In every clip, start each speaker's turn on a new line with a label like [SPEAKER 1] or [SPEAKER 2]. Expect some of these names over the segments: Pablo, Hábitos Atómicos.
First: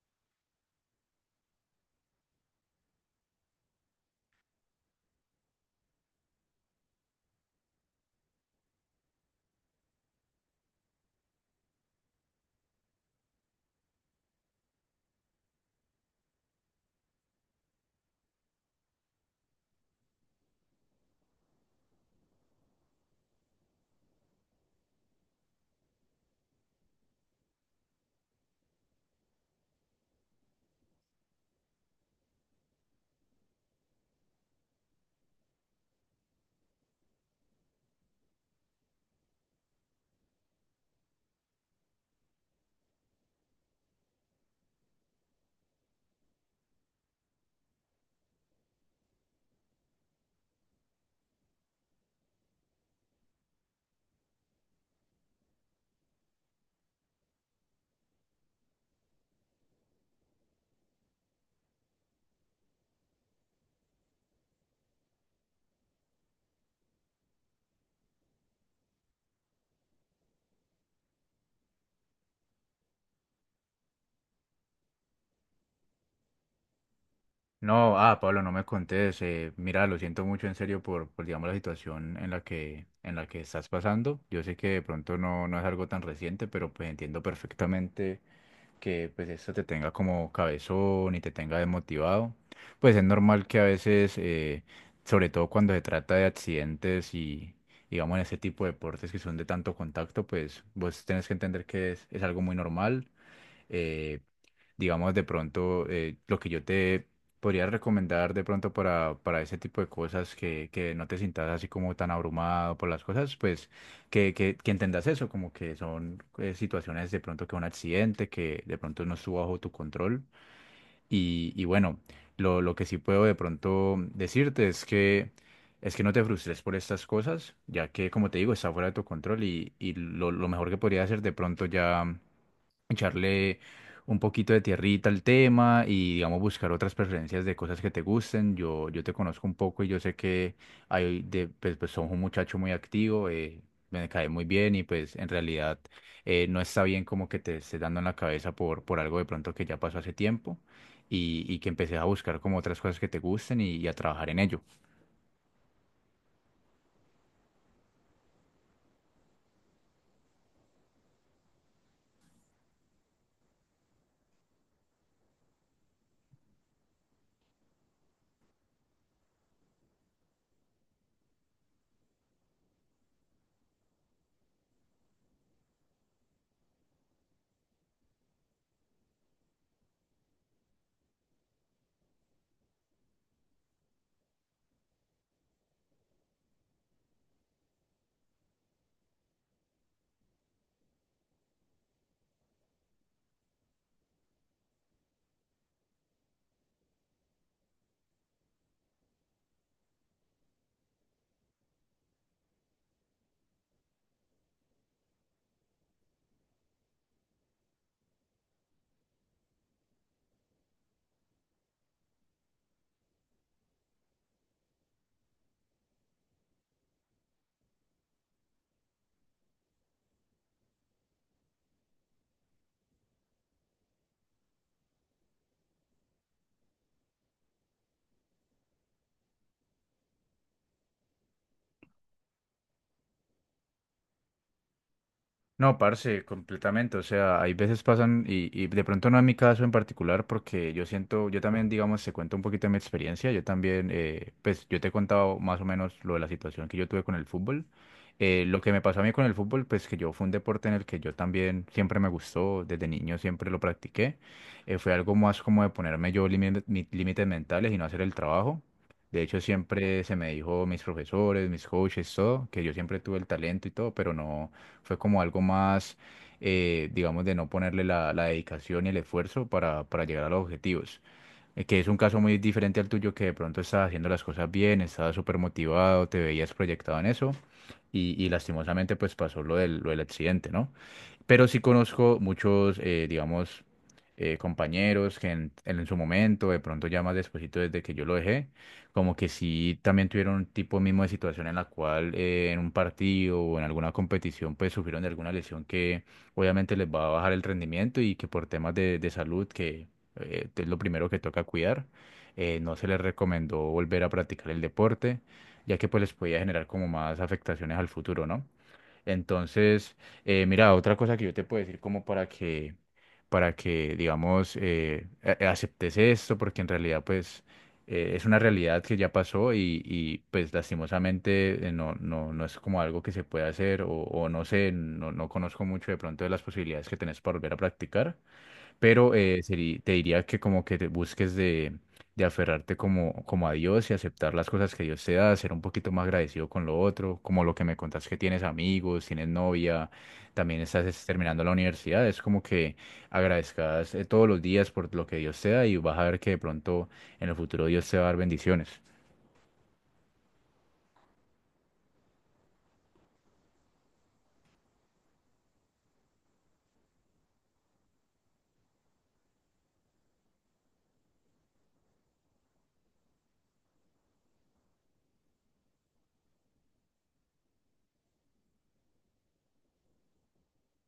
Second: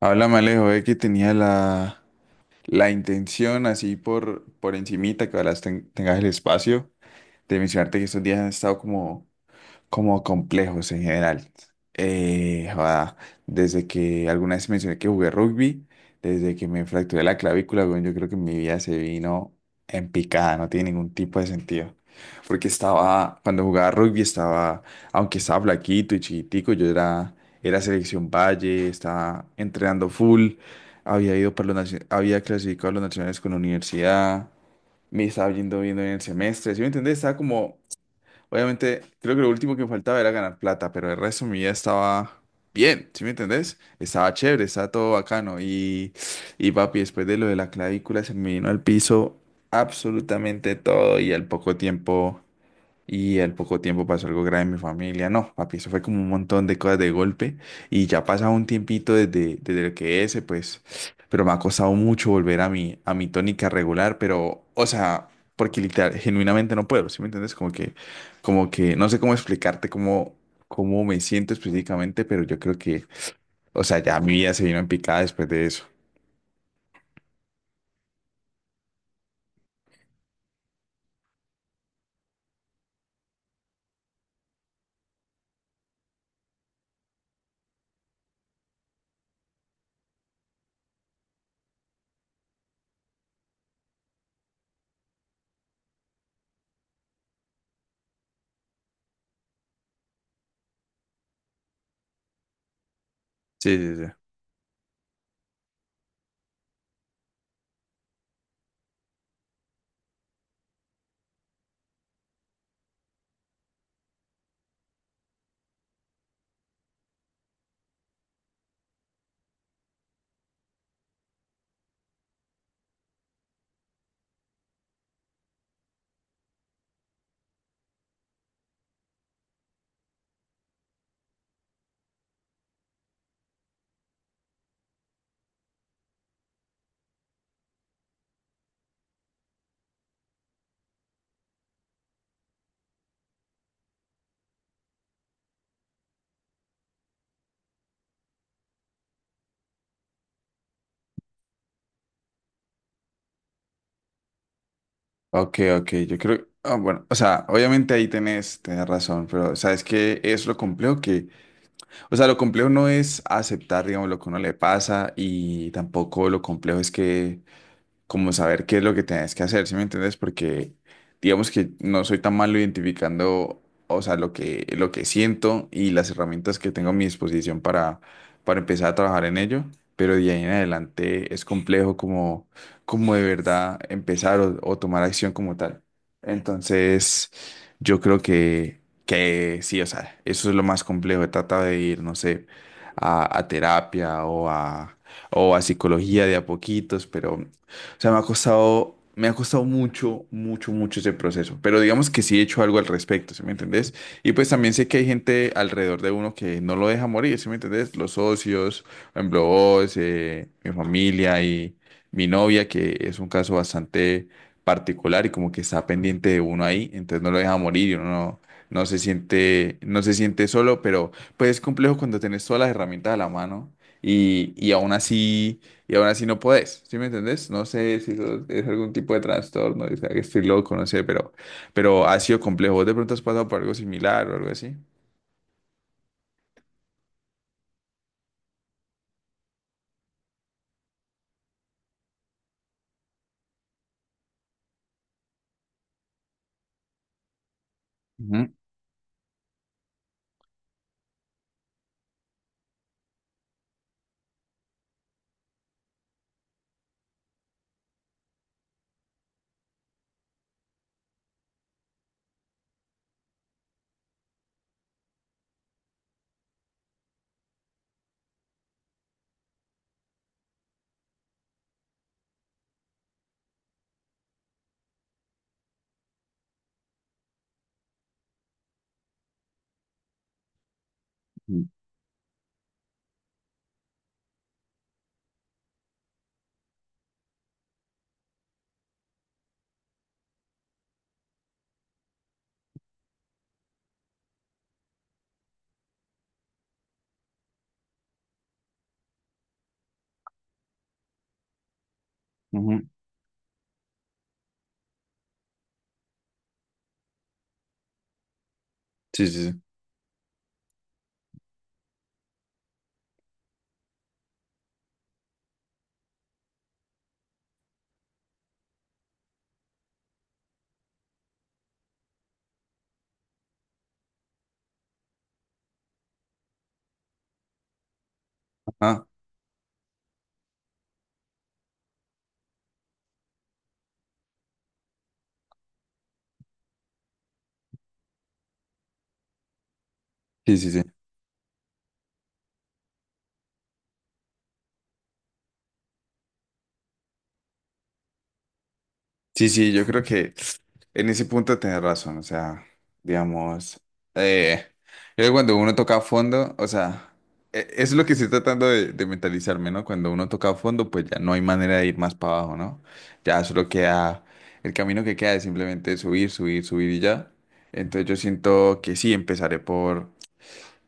[SPEAKER 1] Háblame, Alejo, ve que tenía la intención, así por encimita, que ahora tengas el espacio, de mencionarte que estos días han estado como complejos en general. Joda, desde que alguna vez mencioné que jugué rugby, desde que me fracturé la clavícula, weón, yo creo que mi vida se vino en picada, no tiene ningún tipo de sentido. Porque estaba, cuando jugaba rugby estaba, aunque estaba flaquito y chiquitico, era selección Valle, estaba entrenando full, había ido para había clasificado a los nacionales con la universidad, me estaba yendo bien en el semestre, ¿sí me entendés? Estaba como. Obviamente, creo que lo último que me faltaba era ganar plata, pero el resto de mi vida estaba bien, ¿sí me entendés? Estaba chévere, estaba todo bacano. Y papi, después de lo de la clavícula, se me vino al piso absolutamente todo y al poco tiempo. Y al poco tiempo pasó algo grave en mi familia. No, papi, eso fue como un montón de cosas de golpe. Y ya ha pasado un tiempito desde el que ese, pues, pero me ha costado mucho volver a a mi tónica regular, pero, o sea, porque literal, genuinamente no puedo, ¿sí me entiendes? No sé cómo explicarte cómo me siento específicamente, pero yo creo que, o sea, ya mi vida se vino en picada después de eso.
[SPEAKER 2] No, ah, Pablo, no me contés. Mira, lo siento mucho en serio por, digamos, la situación en la que estás pasando. Yo sé que de pronto no es algo tan reciente, pero pues entiendo perfectamente que pues esto te tenga como cabezón y te tenga desmotivado. Pues es normal que a veces, sobre todo cuando se trata de accidentes y digamos en ese tipo de deportes que son de tanto contacto, pues vos tenés que entender que es algo muy normal.
[SPEAKER 1] Sí, sí, sí.
[SPEAKER 2] eh, digamos, de pronto, lo que yo te podría recomendar de pronto para ese tipo de cosas, que no te sientas así como tan abrumado por las cosas, pues que entendas eso, como que son situaciones de pronto, que un accidente, que de pronto no estuvo bajo tu control. Y bueno, lo que sí puedo de pronto decirte es que... Es que no te frustres por estas cosas, ya que, como te digo, está fuera de tu control y, y lo mejor que podría hacer de pronto ya echarle un poquito de tierrita al tema y, digamos, buscar otras preferencias de cosas que te gusten. Yo te conozco un poco y yo sé que hay de, pues, pues sos un muchacho muy activo, me cae muy bien y pues en realidad no está bien como que te estés dando en la cabeza por algo de pronto que ya pasó hace tiempo y que empeces a buscar como otras cosas que te gusten y a trabajar en ello.
[SPEAKER 1] Ok, ok, yo creo, ah, bueno, o sea, obviamente ahí tenés razón, pero ¿sabes qué es lo complejo? Que, o sea, lo complejo no es aceptar, digamos, lo que a uno le pasa y tampoco lo complejo es que, como saber qué es lo que tienes que hacer, ¿sí me entiendes? Porque digamos que no soy tan malo identificando, o sea, lo que siento y las herramientas que tengo a mi disposición para empezar a trabajar en ello, pero de ahí en adelante es complejo como de verdad empezar o tomar acción como tal. Entonces, yo creo que sí, o sea, eso es lo más complejo, trata de ir, no sé, a terapia o a psicología de a poquitos, pero o sea, me ha costado mucho, mucho, mucho ese proceso. Pero digamos que sí he hecho algo al respecto, ¿sí me entendés? Y pues también sé que hay gente alrededor de uno que no lo deja morir, ¿sí me entendés? Los socios, por ejemplo, vos, mi familia y mi novia, que es un caso bastante particular y como que está pendiente de uno ahí, entonces no lo deja morir y uno no se siente solo, pero pues es complejo cuando tenés todas las herramientas a la mano y aún así no podés, ¿sí me entendés? No sé si eso es algún tipo de trastorno, o sea, que estoy loco, no sé, pero ha sido complejo. ¿Vos de pronto has pasado por algo similar o algo así?
[SPEAKER 2] No, parce, completamente. O sea, hay veces pasan, y de pronto no en mi caso en particular, porque yo siento, yo también, digamos, se cuento un poquito de mi experiencia. Yo también, pues yo te he contado más o menos lo de la situación que yo tuve con el fútbol.
[SPEAKER 1] Ujú,
[SPEAKER 2] Lo que me pasó a mí con el fútbol, pues que yo fue un deporte en el que yo también siempre me gustó, desde niño siempre lo practiqué. Fue algo más como de ponerme yo límites mentales y no hacer el trabajo. De hecho, siempre se me dijo mis profesores, mis coaches, todo, que yo siempre tuve el talento y todo, pero no. Fue como algo más, digamos, de no ponerle la dedicación y el esfuerzo para llegar a los objetivos. Que es un caso muy diferente al tuyo, que de pronto estabas haciendo las cosas bien, estabas súper motivado, te veías proyectado en eso y lastimosamente pues pasó lo del accidente, ¿no? Pero sí
[SPEAKER 1] ujú,
[SPEAKER 2] conozco muchos, digamos, compañeros que en su momento, de pronto ya más despuesito desde que yo lo dejé, como que sí también tuvieron un tipo mismo de situación en la cual en un partido o en alguna competición pues sufrieron de alguna lesión que obviamente les va a bajar el rendimiento y que por temas de salud, que es lo primero que toca cuidar, no
[SPEAKER 1] ujú.
[SPEAKER 2] se les recomendó volver a practicar el deporte, ya que pues les podía generar como más afectaciones al futuro, ¿no?
[SPEAKER 1] Sí, sí, sí.
[SPEAKER 2] Entonces, mira, otra cosa que yo te puedo decir como para que, digamos, aceptes esto, porque en realidad, pues, es una realidad que ya pasó y, pues, lastimosamente, no es como algo que se pueda hacer o no sé, no conozco mucho de pronto de las posibilidades que tenés para volver a practicar,
[SPEAKER 1] Ajá.
[SPEAKER 2] pero te diría que como que te busques de aferrarte como, como a Dios y aceptar las cosas que Dios te da, ser un poquito más agradecido con lo otro, como lo que me contás que tienes amigos, tienes novia,
[SPEAKER 1] Sí,
[SPEAKER 2] también
[SPEAKER 1] sí, sí.
[SPEAKER 2] estás es, terminando la universidad, es como que agradezcas todos los días por lo que Dios te da y vas a ver que de pronto en el futuro Dios te va a dar bendiciones.
[SPEAKER 1] Sí, sí, yo creo que en ese punto tenés razón, o sea, digamos, eh, creo que cuando uno toca a fondo, o sea, eso es lo que estoy tratando de mentalizarme, ¿no? Cuando uno toca a fondo, pues ya no hay manera de ir más para abajo, ¿no? Ya solo queda, el camino que queda es simplemente subir, subir, subir y ya. Entonces yo siento que sí, empezaré por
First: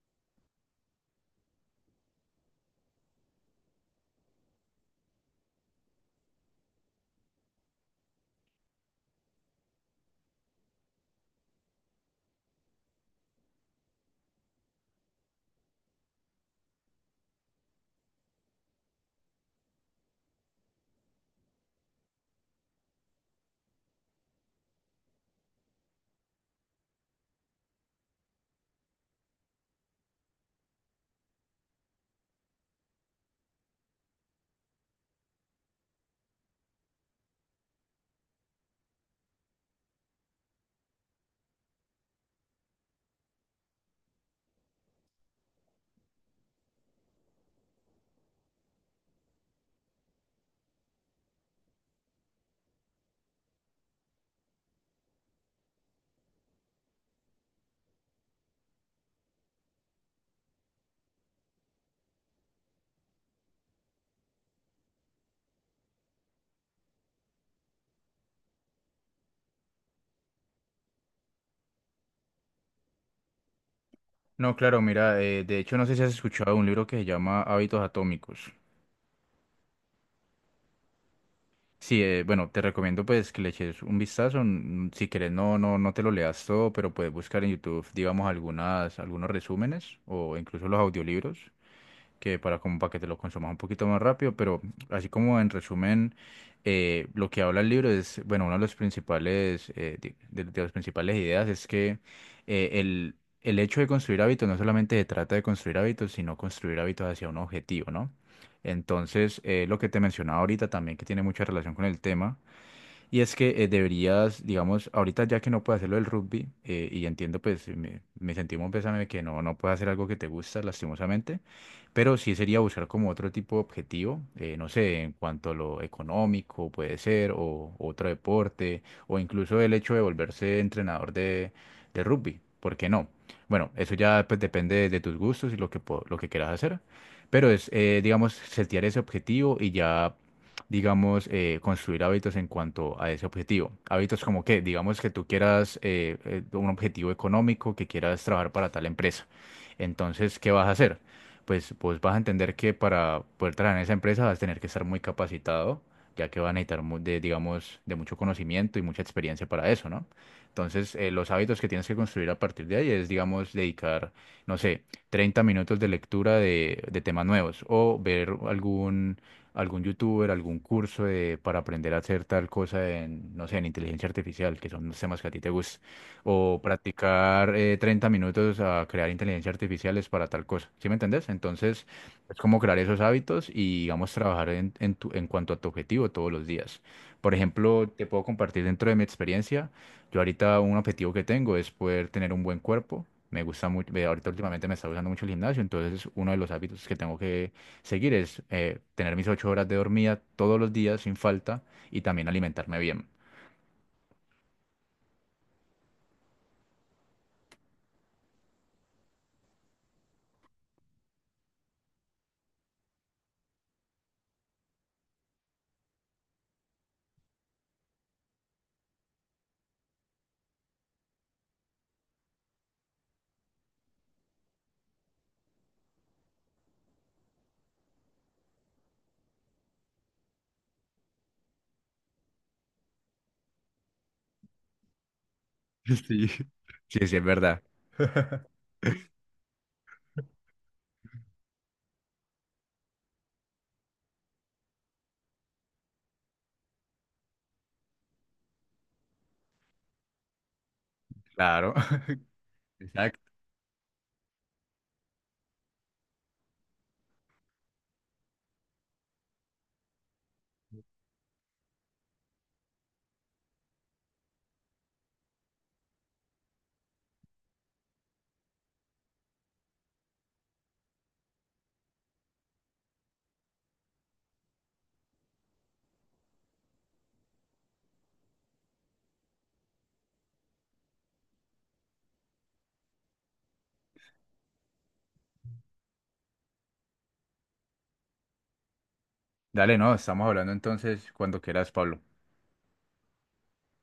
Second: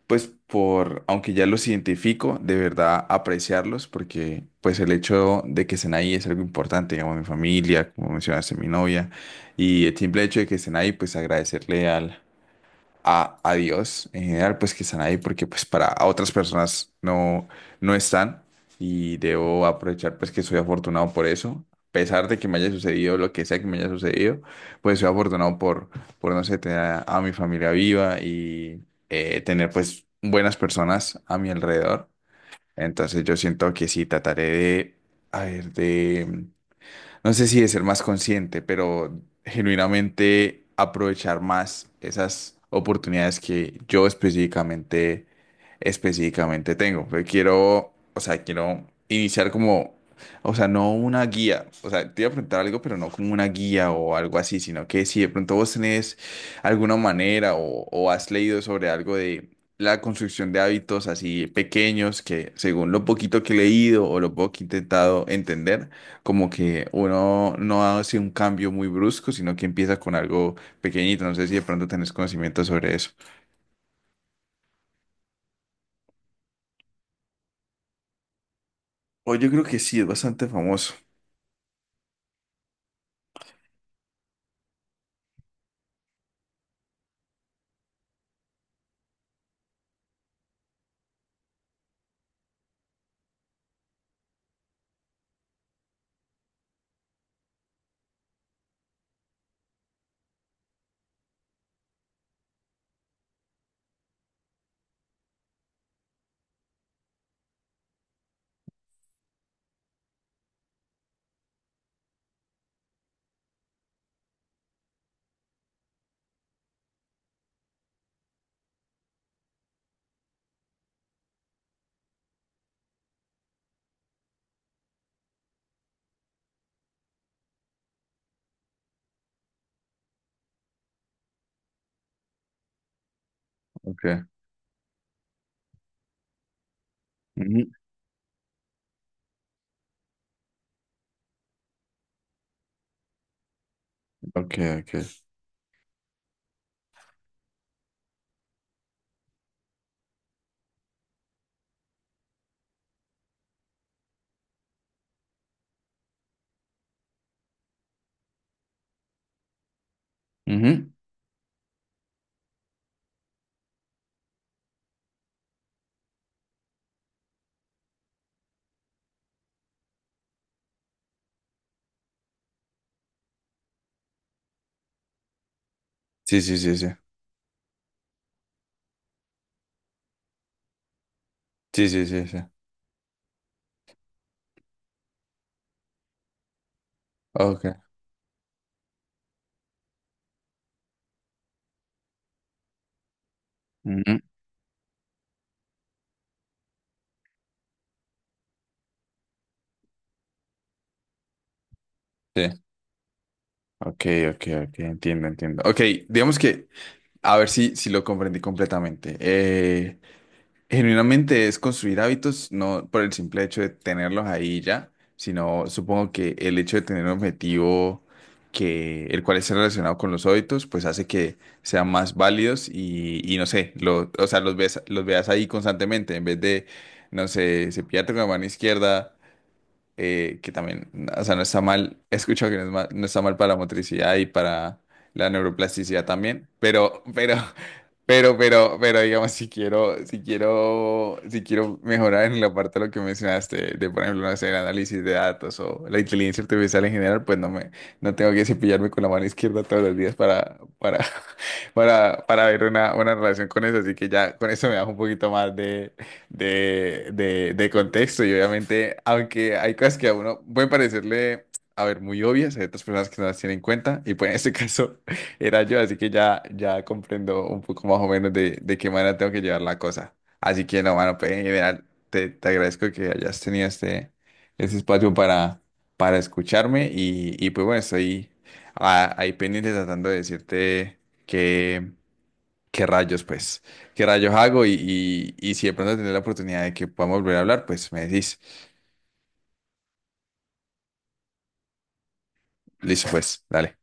[SPEAKER 1] pues por, aunque ya los identifico, de verdad apreciarlos, porque pues el hecho de que estén ahí es algo importante, digamos, mi familia, como mencionaste, mi novia, y el simple hecho de que estén ahí, pues agradecerle a Dios en general, pues que están ahí porque pues para otras personas no están y debo aprovechar pues que soy afortunado por eso. A pesar de que me haya sucedido lo que sea que me haya sucedido, pues soy afortunado por no sé, tener a mi familia viva y tener pues buenas personas a mi alrededor. Entonces yo siento que sí, trataré de, a ver, de no sé si de ser más consciente, pero genuinamente aprovechar más esas oportunidades que yo específicamente tengo. Pero quiero, o sea, quiero iniciar como, o sea, no una guía, o sea, te iba a preguntar algo, pero no como una guía o algo así, sino que si de pronto vos tenés alguna manera o has leído sobre algo de la construcción de hábitos así pequeños que según lo poquito que he leído o lo poco que he intentado entender, como que uno no hace un cambio muy brusco, sino que empieza con algo pequeñito. No sé si de pronto tenés conocimiento sobre eso.
[SPEAKER 2] No, claro, mira, de hecho no sé si has escuchado un libro que se llama Hábitos Atómicos.
[SPEAKER 1] O yo creo que sí, es bastante famoso.
[SPEAKER 2] Sí, bueno, te recomiendo pues que le eches un vistazo. Si quieres, no te lo leas todo, pero puedes buscar en YouTube, digamos, algunos resúmenes o incluso los audiolibros que para como para que te lo consumas un poquito más rápido, pero así como en resumen, lo que habla el libro es, bueno, una de los principales, de las principales ideas es que eh, el, el hecho de construir hábitos no solamente se trata de construir hábitos, sino construir hábitos hacia un objetivo, ¿no? Entonces, lo que te mencionaba ahorita también, que tiene mucha relación con el tema, y es que deberías, digamos, ahorita ya que no puedes hacerlo del rugby, y entiendo, pues, me sentimos un pésame que no puedes hacer algo que te gusta, lastimosamente, pero sí sería buscar como otro tipo de objetivo, no sé, en cuanto a lo económico puede ser, o otro deporte, o incluso el hecho de volverse entrenador de rugby, ¿por qué no? Bueno, eso
[SPEAKER 1] Ok.
[SPEAKER 2] ya pues depende de tus gustos y lo que, lo que quieras hacer. Pero
[SPEAKER 1] Ujú.
[SPEAKER 2] es, digamos, setear ese objetivo y ya digamos, construir hábitos en cuanto a ese objetivo. Hábitos como
[SPEAKER 1] Ok,
[SPEAKER 2] que,
[SPEAKER 1] ok.
[SPEAKER 2] digamos que tú quieras un objetivo económico, que quieras trabajar para tal empresa. Entonces, ¿qué vas a hacer? Pues vos vas a entender que para poder trabajar en esa empresa vas a tener que estar muy capacitado, ya que vas a necesitar digamos, de mucho conocimiento y mucha experiencia para eso, ¿no?
[SPEAKER 1] Ujú.
[SPEAKER 2] Entonces, los hábitos que tienes que construir a partir de ahí es, digamos, dedicar, no sé, 30 minutos de lectura de temas nuevos o ver algún algún youtuber, algún para aprender a hacer tal cosa en, no sé, en inteligencia artificial, que son los temas que a ti te gustan,
[SPEAKER 1] Sí, sí,
[SPEAKER 2] o
[SPEAKER 1] sí, sí.
[SPEAKER 2] practicar 30 minutos a crear inteligencia artificiales para tal cosa, ¿sí me entendés? Entonces,
[SPEAKER 1] Sí, sí, sí,
[SPEAKER 2] es
[SPEAKER 1] sí.
[SPEAKER 2] como crear esos hábitos y, digamos, trabajar en en cuanto a tu objetivo todos los días. Por
[SPEAKER 1] Ok.
[SPEAKER 2] ejemplo, te puedo compartir dentro de mi experiencia, yo ahorita un objetivo que tengo es poder tener un buen cuerpo. Me gusta mucho,
[SPEAKER 1] Ujú.
[SPEAKER 2] ahorita últimamente me está gustando mucho el gimnasio, entonces es uno de los hábitos que tengo. Seguir es tener mis 8 horas de dormida todos los días sin falta y también
[SPEAKER 1] Sí.
[SPEAKER 2] alimentarme bien.
[SPEAKER 1] Ok, ok, ok. Entiendo, entiendo. Ok, digamos que, a ver si lo comprendí completamente. Genuinamente es construir hábitos, no por el simple hecho de tenerlos ahí ya, sino supongo que el hecho de tener un objetivo que el cual esté relacionado con los hábitos, pues hace que sean más válidos y no sé, lo, o sea, los ves, los veas ahí constantemente en vez de, no sé, cepillarte con la mano izquierda que también, o sea, no está mal, he escuchado que no, es no está mal para la motricidad y para la neuroplasticidad
[SPEAKER 2] Sí.
[SPEAKER 1] también,
[SPEAKER 2] Sí, sí, es verdad.
[SPEAKER 1] digamos, si quiero mejorar en la parte de lo que mencionaste, de, por ejemplo, no sé, el análisis de datos o la inteligencia artificial en general, pues no no tengo que cepillarme con la mano izquierda todos los días
[SPEAKER 2] Claro.
[SPEAKER 1] para ver una
[SPEAKER 2] Exacto.
[SPEAKER 1] relación con eso, así que ya con eso me da un poquito más de de contexto y obviamente, aunque hay cosas que a uno puede parecerle, a ver, muy obvias, hay otras personas que no las tienen en cuenta y pues en este caso era yo, así que ya, ya comprendo un poco más o menos de qué manera tengo que llevar la cosa. Así que no, mano, pues en general te agradezco que hayas tenido este espacio para escucharme y pues bueno, estoy ahí pendiente tratando de decirte que qué rayos, pues, qué rayos hago y si de pronto tener la oportunidad de que podamos volver a hablar, pues me decís,
[SPEAKER 2] Dale, no, estamos hablando entonces cuando quieras, Pablo.
[SPEAKER 1] listo, pues, dale.